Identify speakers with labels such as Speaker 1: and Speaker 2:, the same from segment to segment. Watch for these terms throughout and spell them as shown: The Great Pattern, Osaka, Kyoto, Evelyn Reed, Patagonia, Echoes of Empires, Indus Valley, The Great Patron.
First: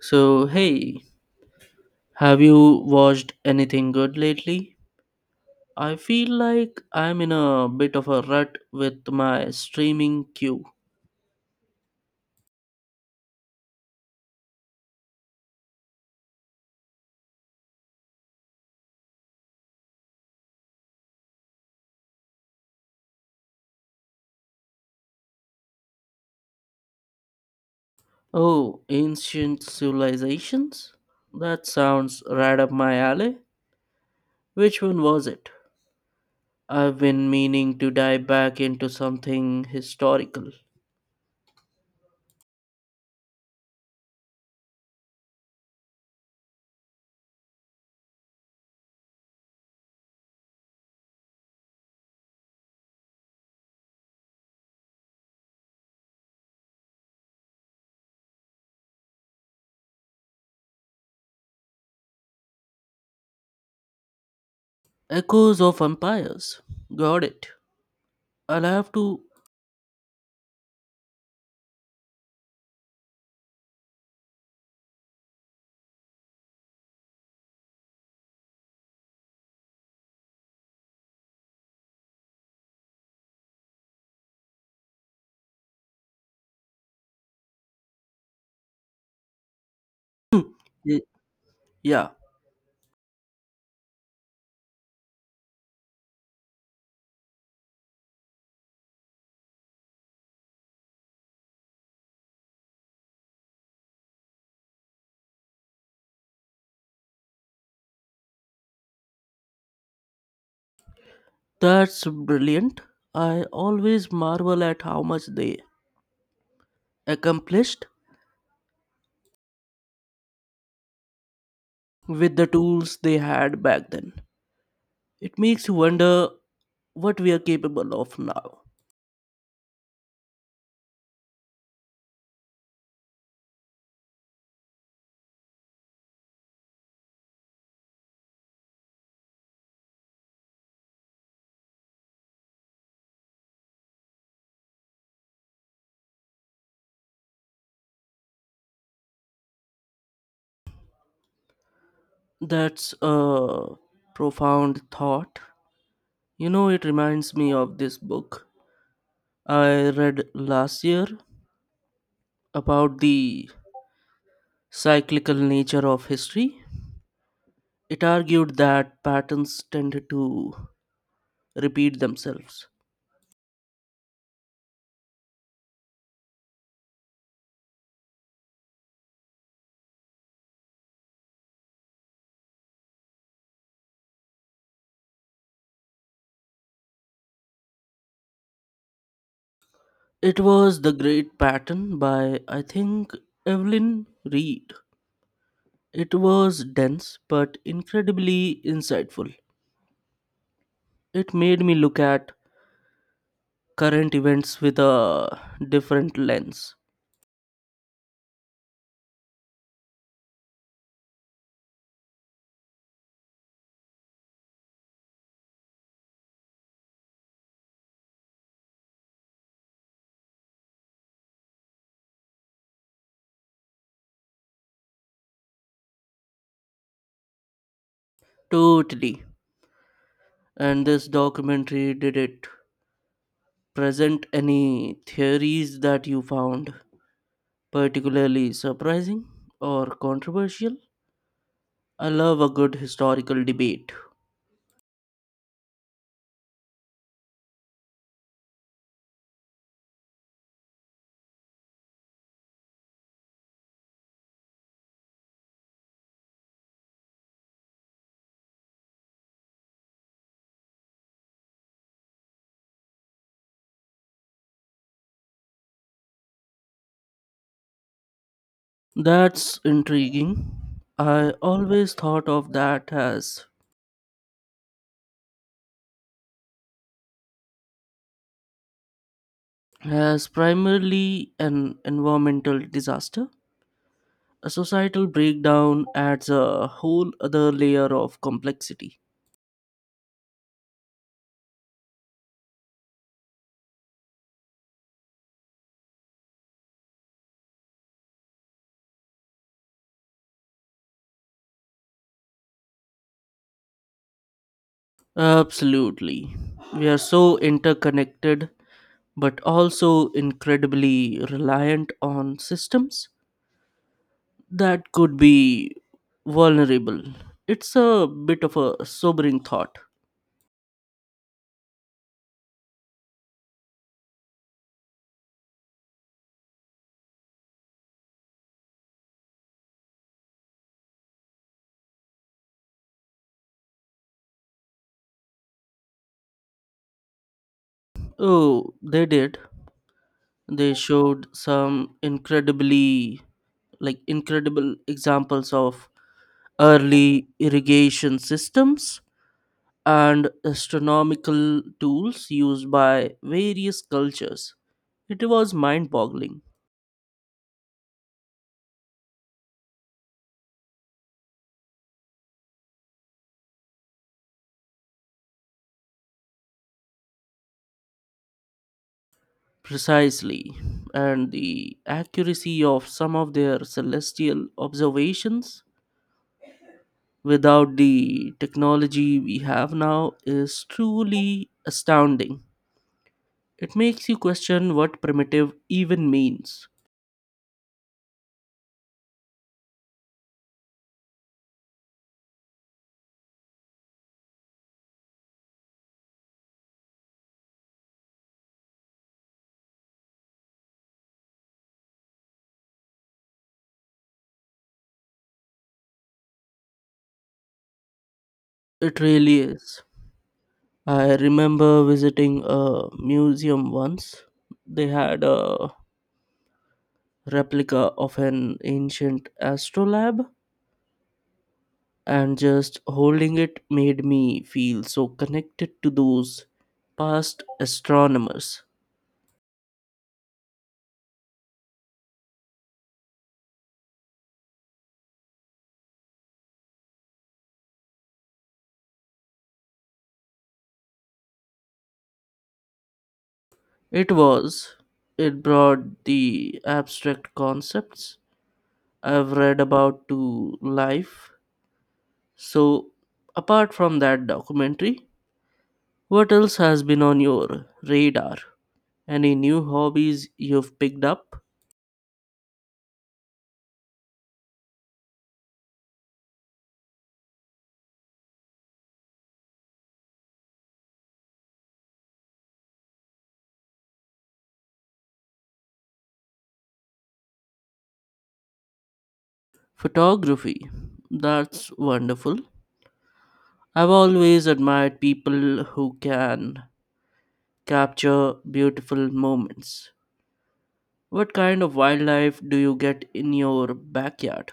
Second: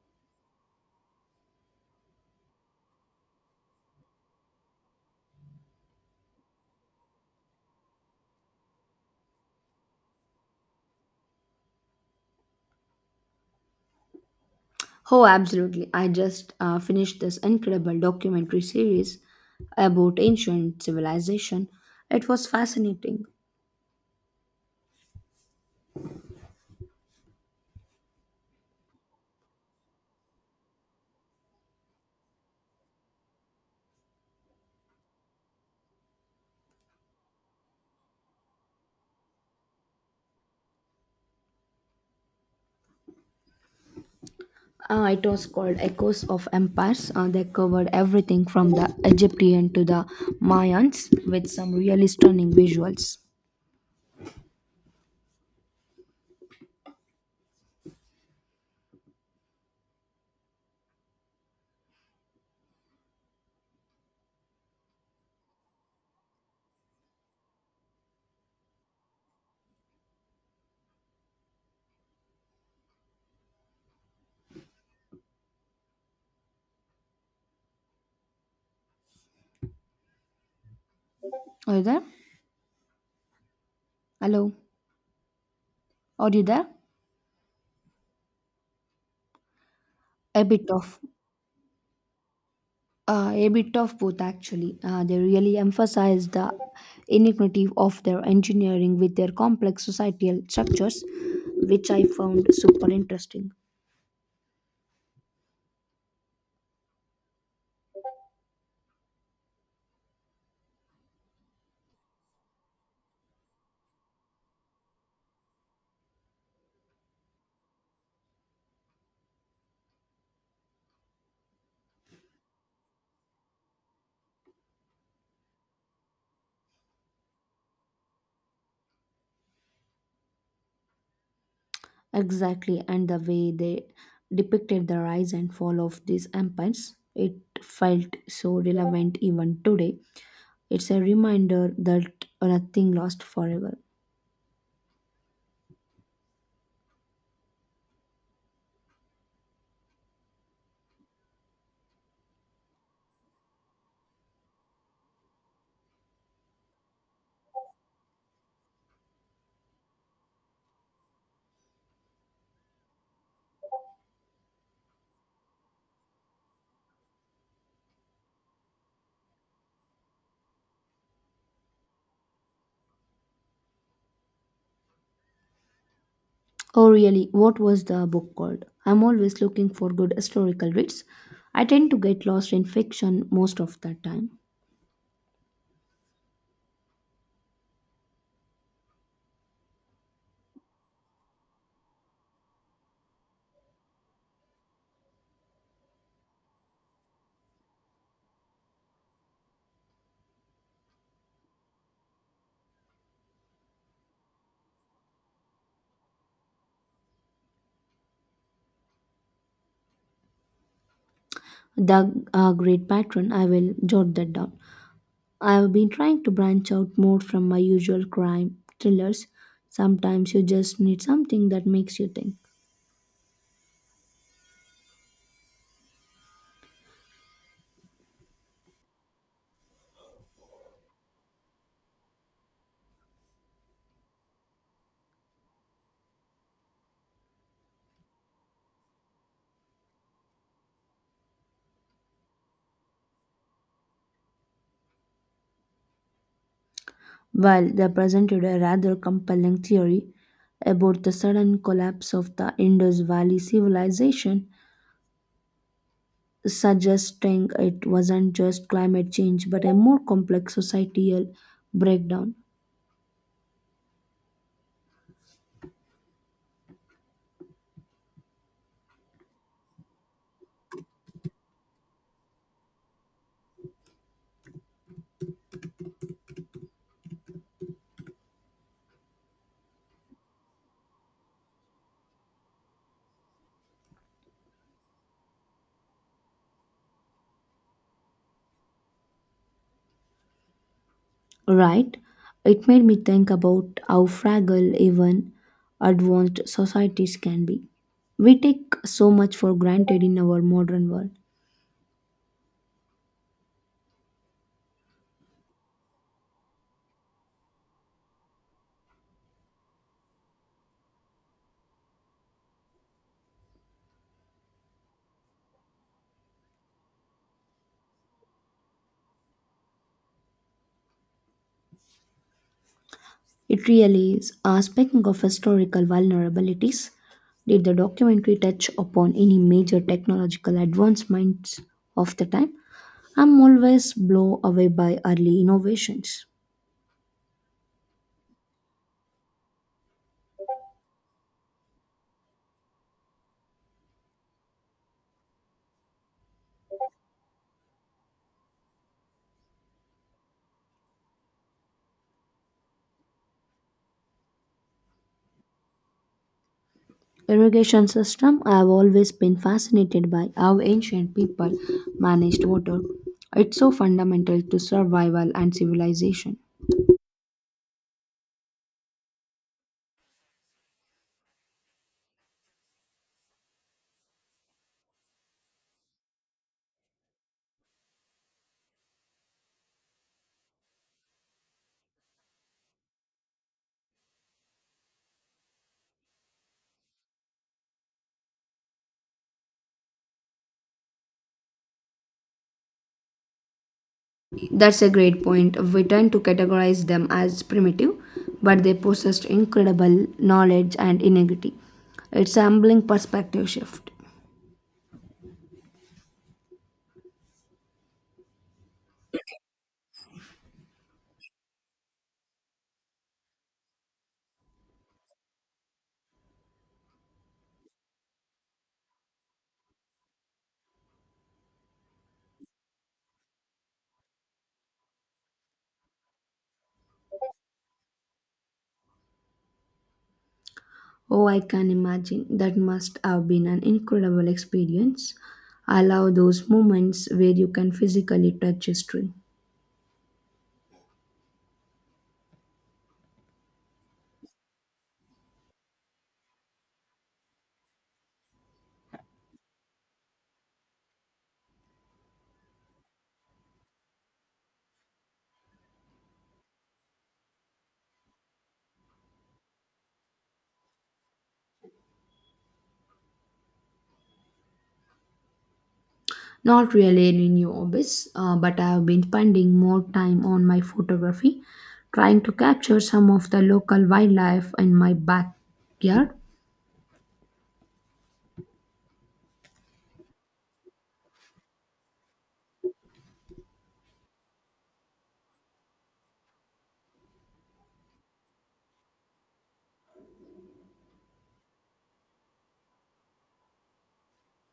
Speaker 1: So, hey, have you watched anything good lately? I feel like I'm in a bit of a rut with my streaming queue.
Speaker 2: Oh, absolutely. I just finished this incredible documentary series about ancient civilization. It was fascinating.
Speaker 1: Oh, Ancient Civilizations? That sounds right up my alley. Which one was it? I've been meaning to dive back into something historical.
Speaker 2: It was called Echoes of Empires. They covered everything from the Egyptian to the Mayans with some really stunning visuals.
Speaker 1: Echoes of Empires. Got it. I'll have to.
Speaker 2: Are you there? Hello? Are you there? A bit off.
Speaker 1: y- Yeah,
Speaker 2: A bit of both, actually. They really emphasize the iniquity of their engineering with their complex societal structures, which I found super interesting.
Speaker 1: that's brilliant. I always marvel at how much they accomplished with the tools they had back then. It makes you wonder what we are capable of now.
Speaker 2: Exactly, and the way they depicted the rise and fall of these empires, it felt so relevant even today. It's a reminder that nothing lasts forever.
Speaker 1: That's a profound thought. You know, it reminds me of this book I read last year about the cyclical nature of history. It argued that patterns tend to repeat themselves.
Speaker 2: Oh, really? What was the book called? I'm always looking for good historical reads. I tend to get lost in fiction most of the time.
Speaker 1: It was The Great Pattern by, I think, Evelyn Reed. It was dense but incredibly insightful. It made me look at current events with a different lens.
Speaker 2: The Great Patron, I will jot that down. I've been trying to branch out more from my usual crime thrillers. Sometimes you just need something that makes you think.
Speaker 1: Totally. And this documentary, did it present any theories that you found particularly surprising or controversial? I love a good historical debate.
Speaker 2: While they presented a rather compelling theory about the sudden collapse of the Indus Valley civilization, suggesting it wasn't just climate change but a more complex societal breakdown.
Speaker 1: That's intriguing. I always thought of that as primarily an environmental disaster. A societal breakdown adds a whole other layer of complexity.
Speaker 2: Right? It made me think about how fragile even advanced societies can be. We take so much for granted in our modern world.
Speaker 1: Absolutely. We are so interconnected, but also incredibly reliant on systems that could be vulnerable. It's a bit of a sobering thought.
Speaker 2: It really is. Speaking of historical vulnerabilities, did the documentary touch upon any major technological advancements of the time? I'm always blown away by early innovations.
Speaker 1: Oh, they did. They showed some incredible examples of early irrigation systems and astronomical tools used by various cultures. It was mind boggling,
Speaker 2: Irrigation system. I have always been fascinated by how ancient people managed water. It's so fundamental to survival and civilization.
Speaker 1: precisely, and the accuracy of some of their celestial observations without the technology we have now is truly astounding. It makes you question what primitive even means.
Speaker 2: That's a great point. We tend to categorize them as primitive, but they possessed incredible knowledge and ingenuity. It's a humbling perspective shift.
Speaker 1: It really is. I remember visiting a museum once. They had a replica of an ancient astrolabe, and just holding it made me feel so connected to those past astronomers.
Speaker 2: Oh, I can imagine that must have been an incredible experience. I love those moments where you can physically touch history.
Speaker 1: It was. It brought the abstract concepts I've read about to life. So, apart from that documentary, what else has been on your radar? Any new hobbies you've picked up?
Speaker 2: Not really any new hobbies, but I have been spending more time on my photography, trying to capture some of the local wildlife in my backyard.
Speaker 1: Photography. That's wonderful. I've always admired people who can capture beautiful moments. What kind of wildlife do you get in your backyard?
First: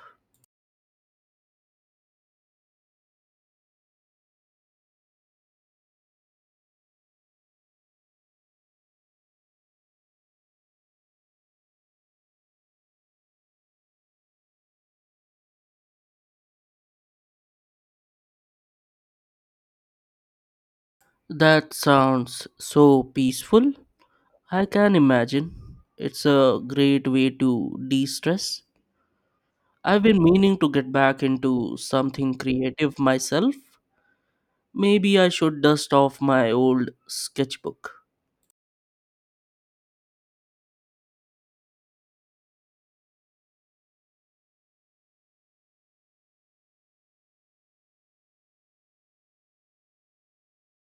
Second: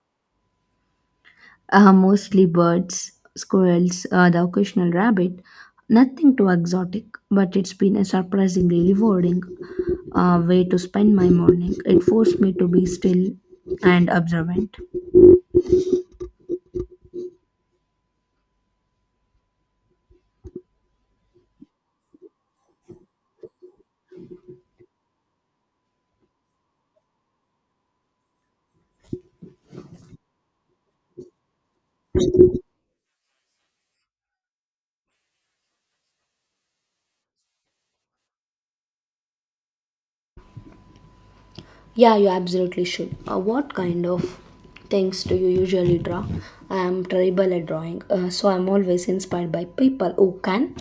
Speaker 2: Mostly birds, squirrels, the occasional rabbit. Nothing too exotic, but it's been a surprisingly rewarding way to spend my morning. It forced me to be still and observant.
Speaker 1: That sounds so peaceful. I can imagine. It's a great way to de stress. I've been meaning to get back into something creative myself. Maybe I should dust off my old sketchbook.
Speaker 2: Yeah, you absolutely should. What kind of things do you usually draw? I am terrible at drawing, so I'm always inspired by people who can.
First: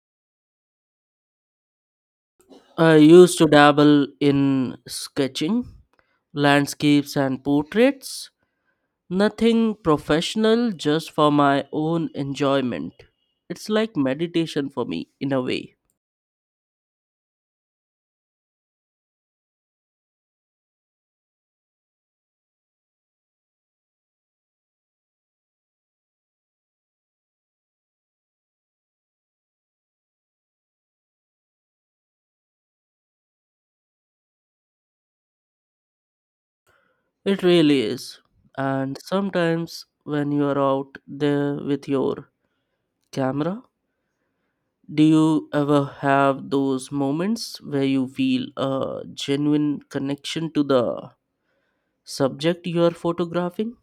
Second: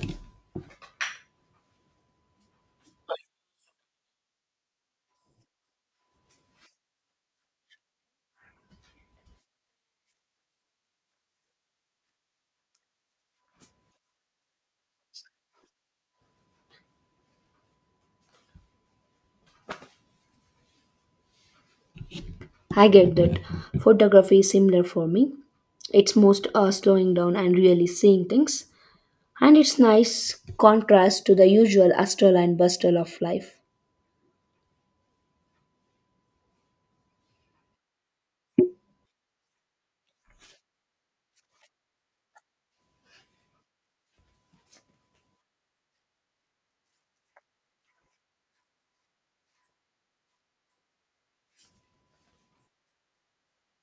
Speaker 1: I used to dabble in sketching, landscapes, and portraits. Nothing professional, just for my own enjoyment. It's like meditation for me, in a way.
Speaker 2: I get that. Photography is similar for me. It's most slowing down and really seeing things, and it's nice contrast to the usual hustle and bustle of life.
Speaker 1: It really is. And sometimes when you are out there with your camera, do you ever have those moments where you feel a genuine connection to the subject you are photographing?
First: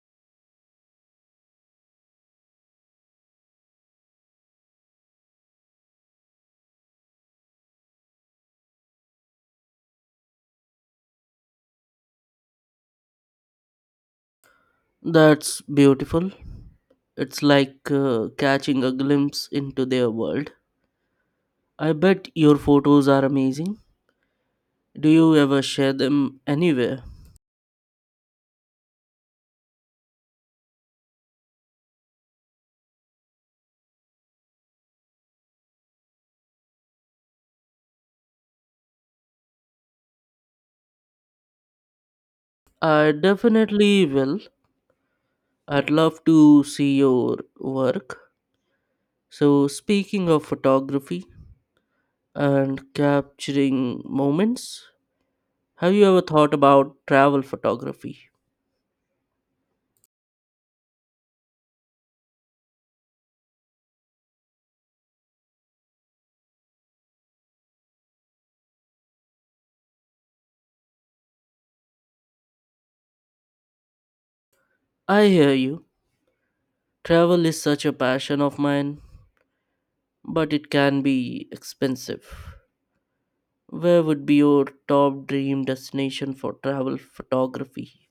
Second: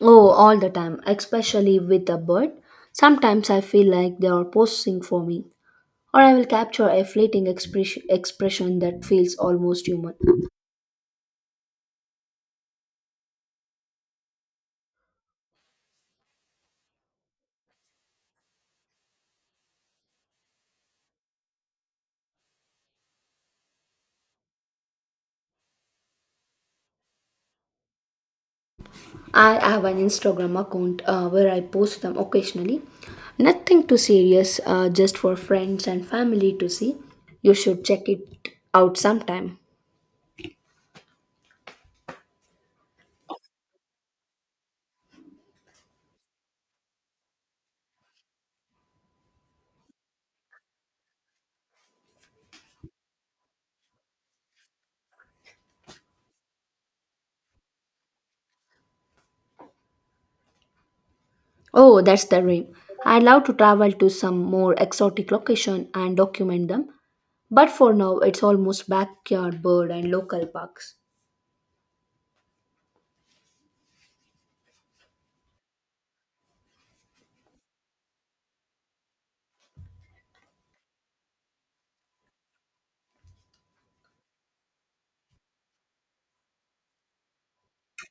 Speaker 2: Oh, all the time, especially with a bird. Sometimes I feel like they are posing for me, or I will capture a fleeting expression that feels almost human.
Speaker 1: That's beautiful. It's like catching a glimpse into their world. I bet your photos are amazing. Do you ever share them anywhere?
Speaker 2: I have an Instagram account where I post them occasionally. Nothing too serious, just for friends and family to see. You should check it out sometime.
Speaker 1: I definitely will. I'd love to see your work. So, speaking of photography and capturing moments, have you ever thought about travel photography?
Speaker 2: Oh, that's the dream. I'd love to travel to some more exotic location and document them. But for now, it's almost backyard bird and local parks.
Speaker 1: I hear you. Travel is such a passion of mine, but it can be expensive. Where would be your top dream destination for travel photography?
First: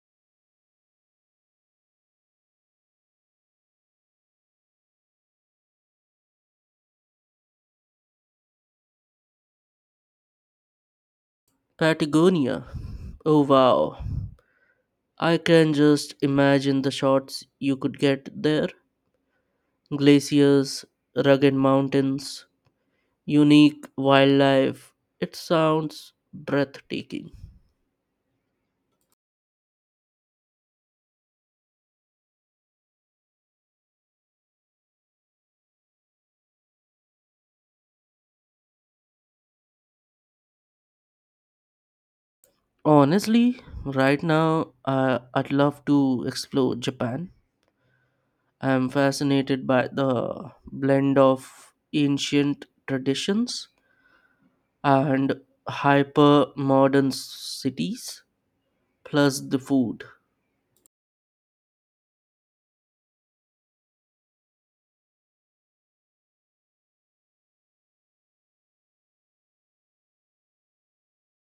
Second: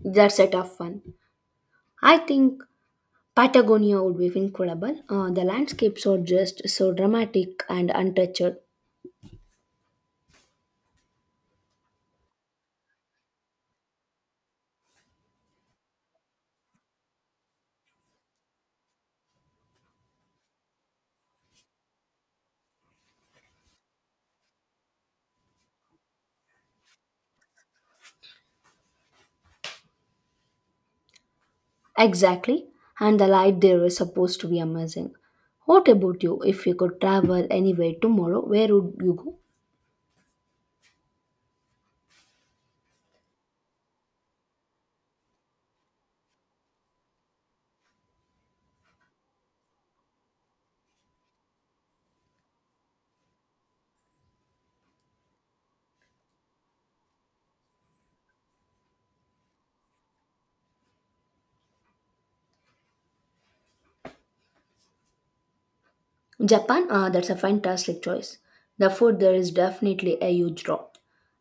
Speaker 2: That's a tough one. I think Patagonia would be incredible. The landscapes are just so dramatic and untouched.
Speaker 1: Patagonia. Oh wow. I can just imagine the shots you could get there: glaciers, rugged mountains, unique wildlife. It sounds breathtaking.
Speaker 2: Exactly, and the light there is supposed to be amazing. What about you? If you could travel anywhere tomorrow, where would you go?
Speaker 1: Honestly, right now I'd love to explore Japan. I'm fascinated by the blend of ancient traditions and hyper modern cities, plus the food.
Speaker 2: Japan? Ah, that's a fantastic choice. The food there is definitely a huge draw.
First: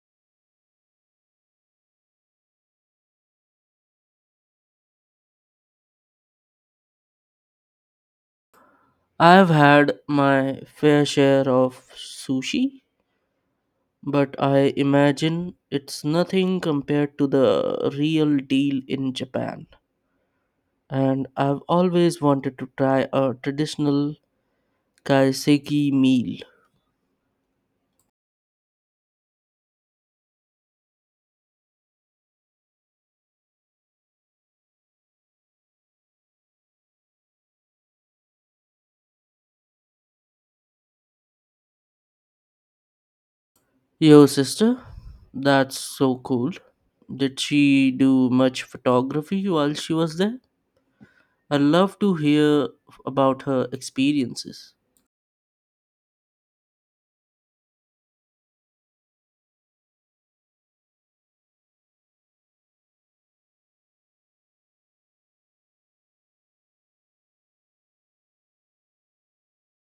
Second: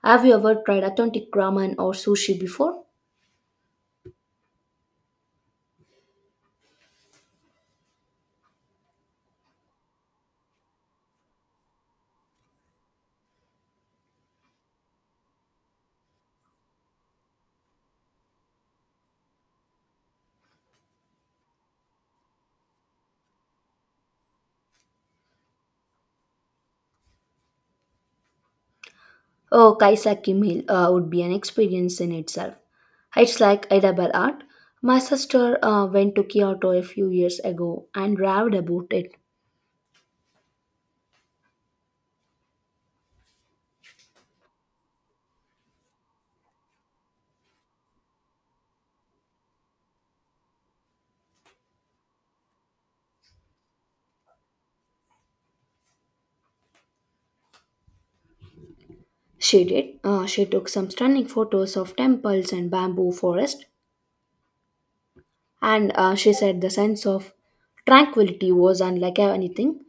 Speaker 2: Have you ever tried authentic ramen or sushi before?
Speaker 1: I've had my fair share of sushi, but I imagine it's nothing compared to the real deal in Japan. And I've always wanted to try a traditional kaiseki meal.
Speaker 2: Oh, kaiseki meal would be an experience in itself. It's like edible art. My sister went to Kyoto a few years ago and raved about it.
Speaker 1: Yo, sister, that's so cool. Did she do much photography while she was there? I'd love to hear about her experiences.
Speaker 2: She did. She took some stunning photos of temples and bamboo forest, and she said the sense of tranquility was unlike anything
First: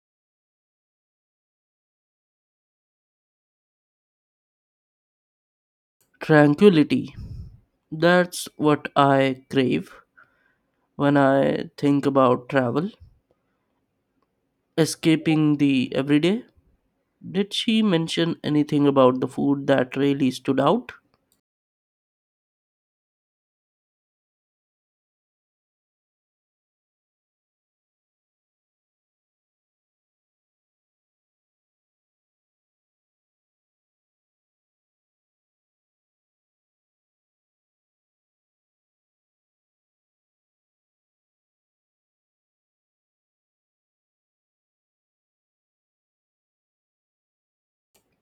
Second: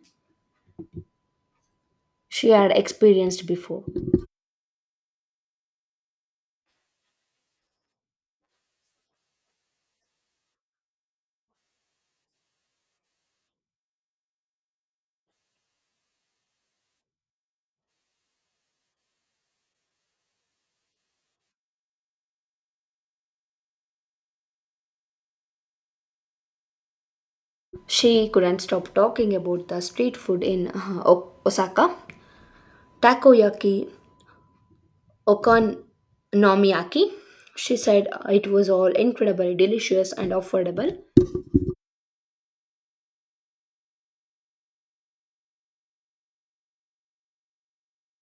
Speaker 2: she had experienced before.
Speaker 1: Tranquility. That's what I crave when I think about travel. Escaping the everyday. Did she mention anything about the food that really stood out?
Speaker 2: She couldn't stop talking about the street food in Osaka, takoyaki, okonomiyaki. She said it was all incredibly delicious and affordable.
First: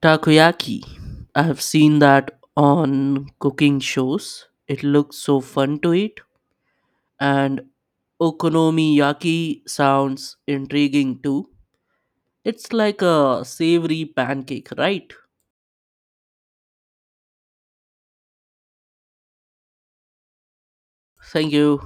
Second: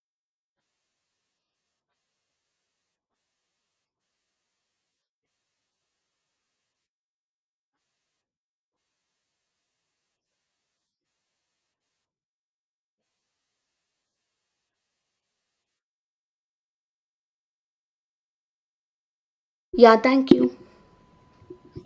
Speaker 1: Takoyaki. I have seen that on cooking shows. It looks so fun to eat. And okonomiyaki sounds intriguing too. It's like a savory pancake, right?
Speaker 2: Yeah, thank you.
Speaker 1: Thank you.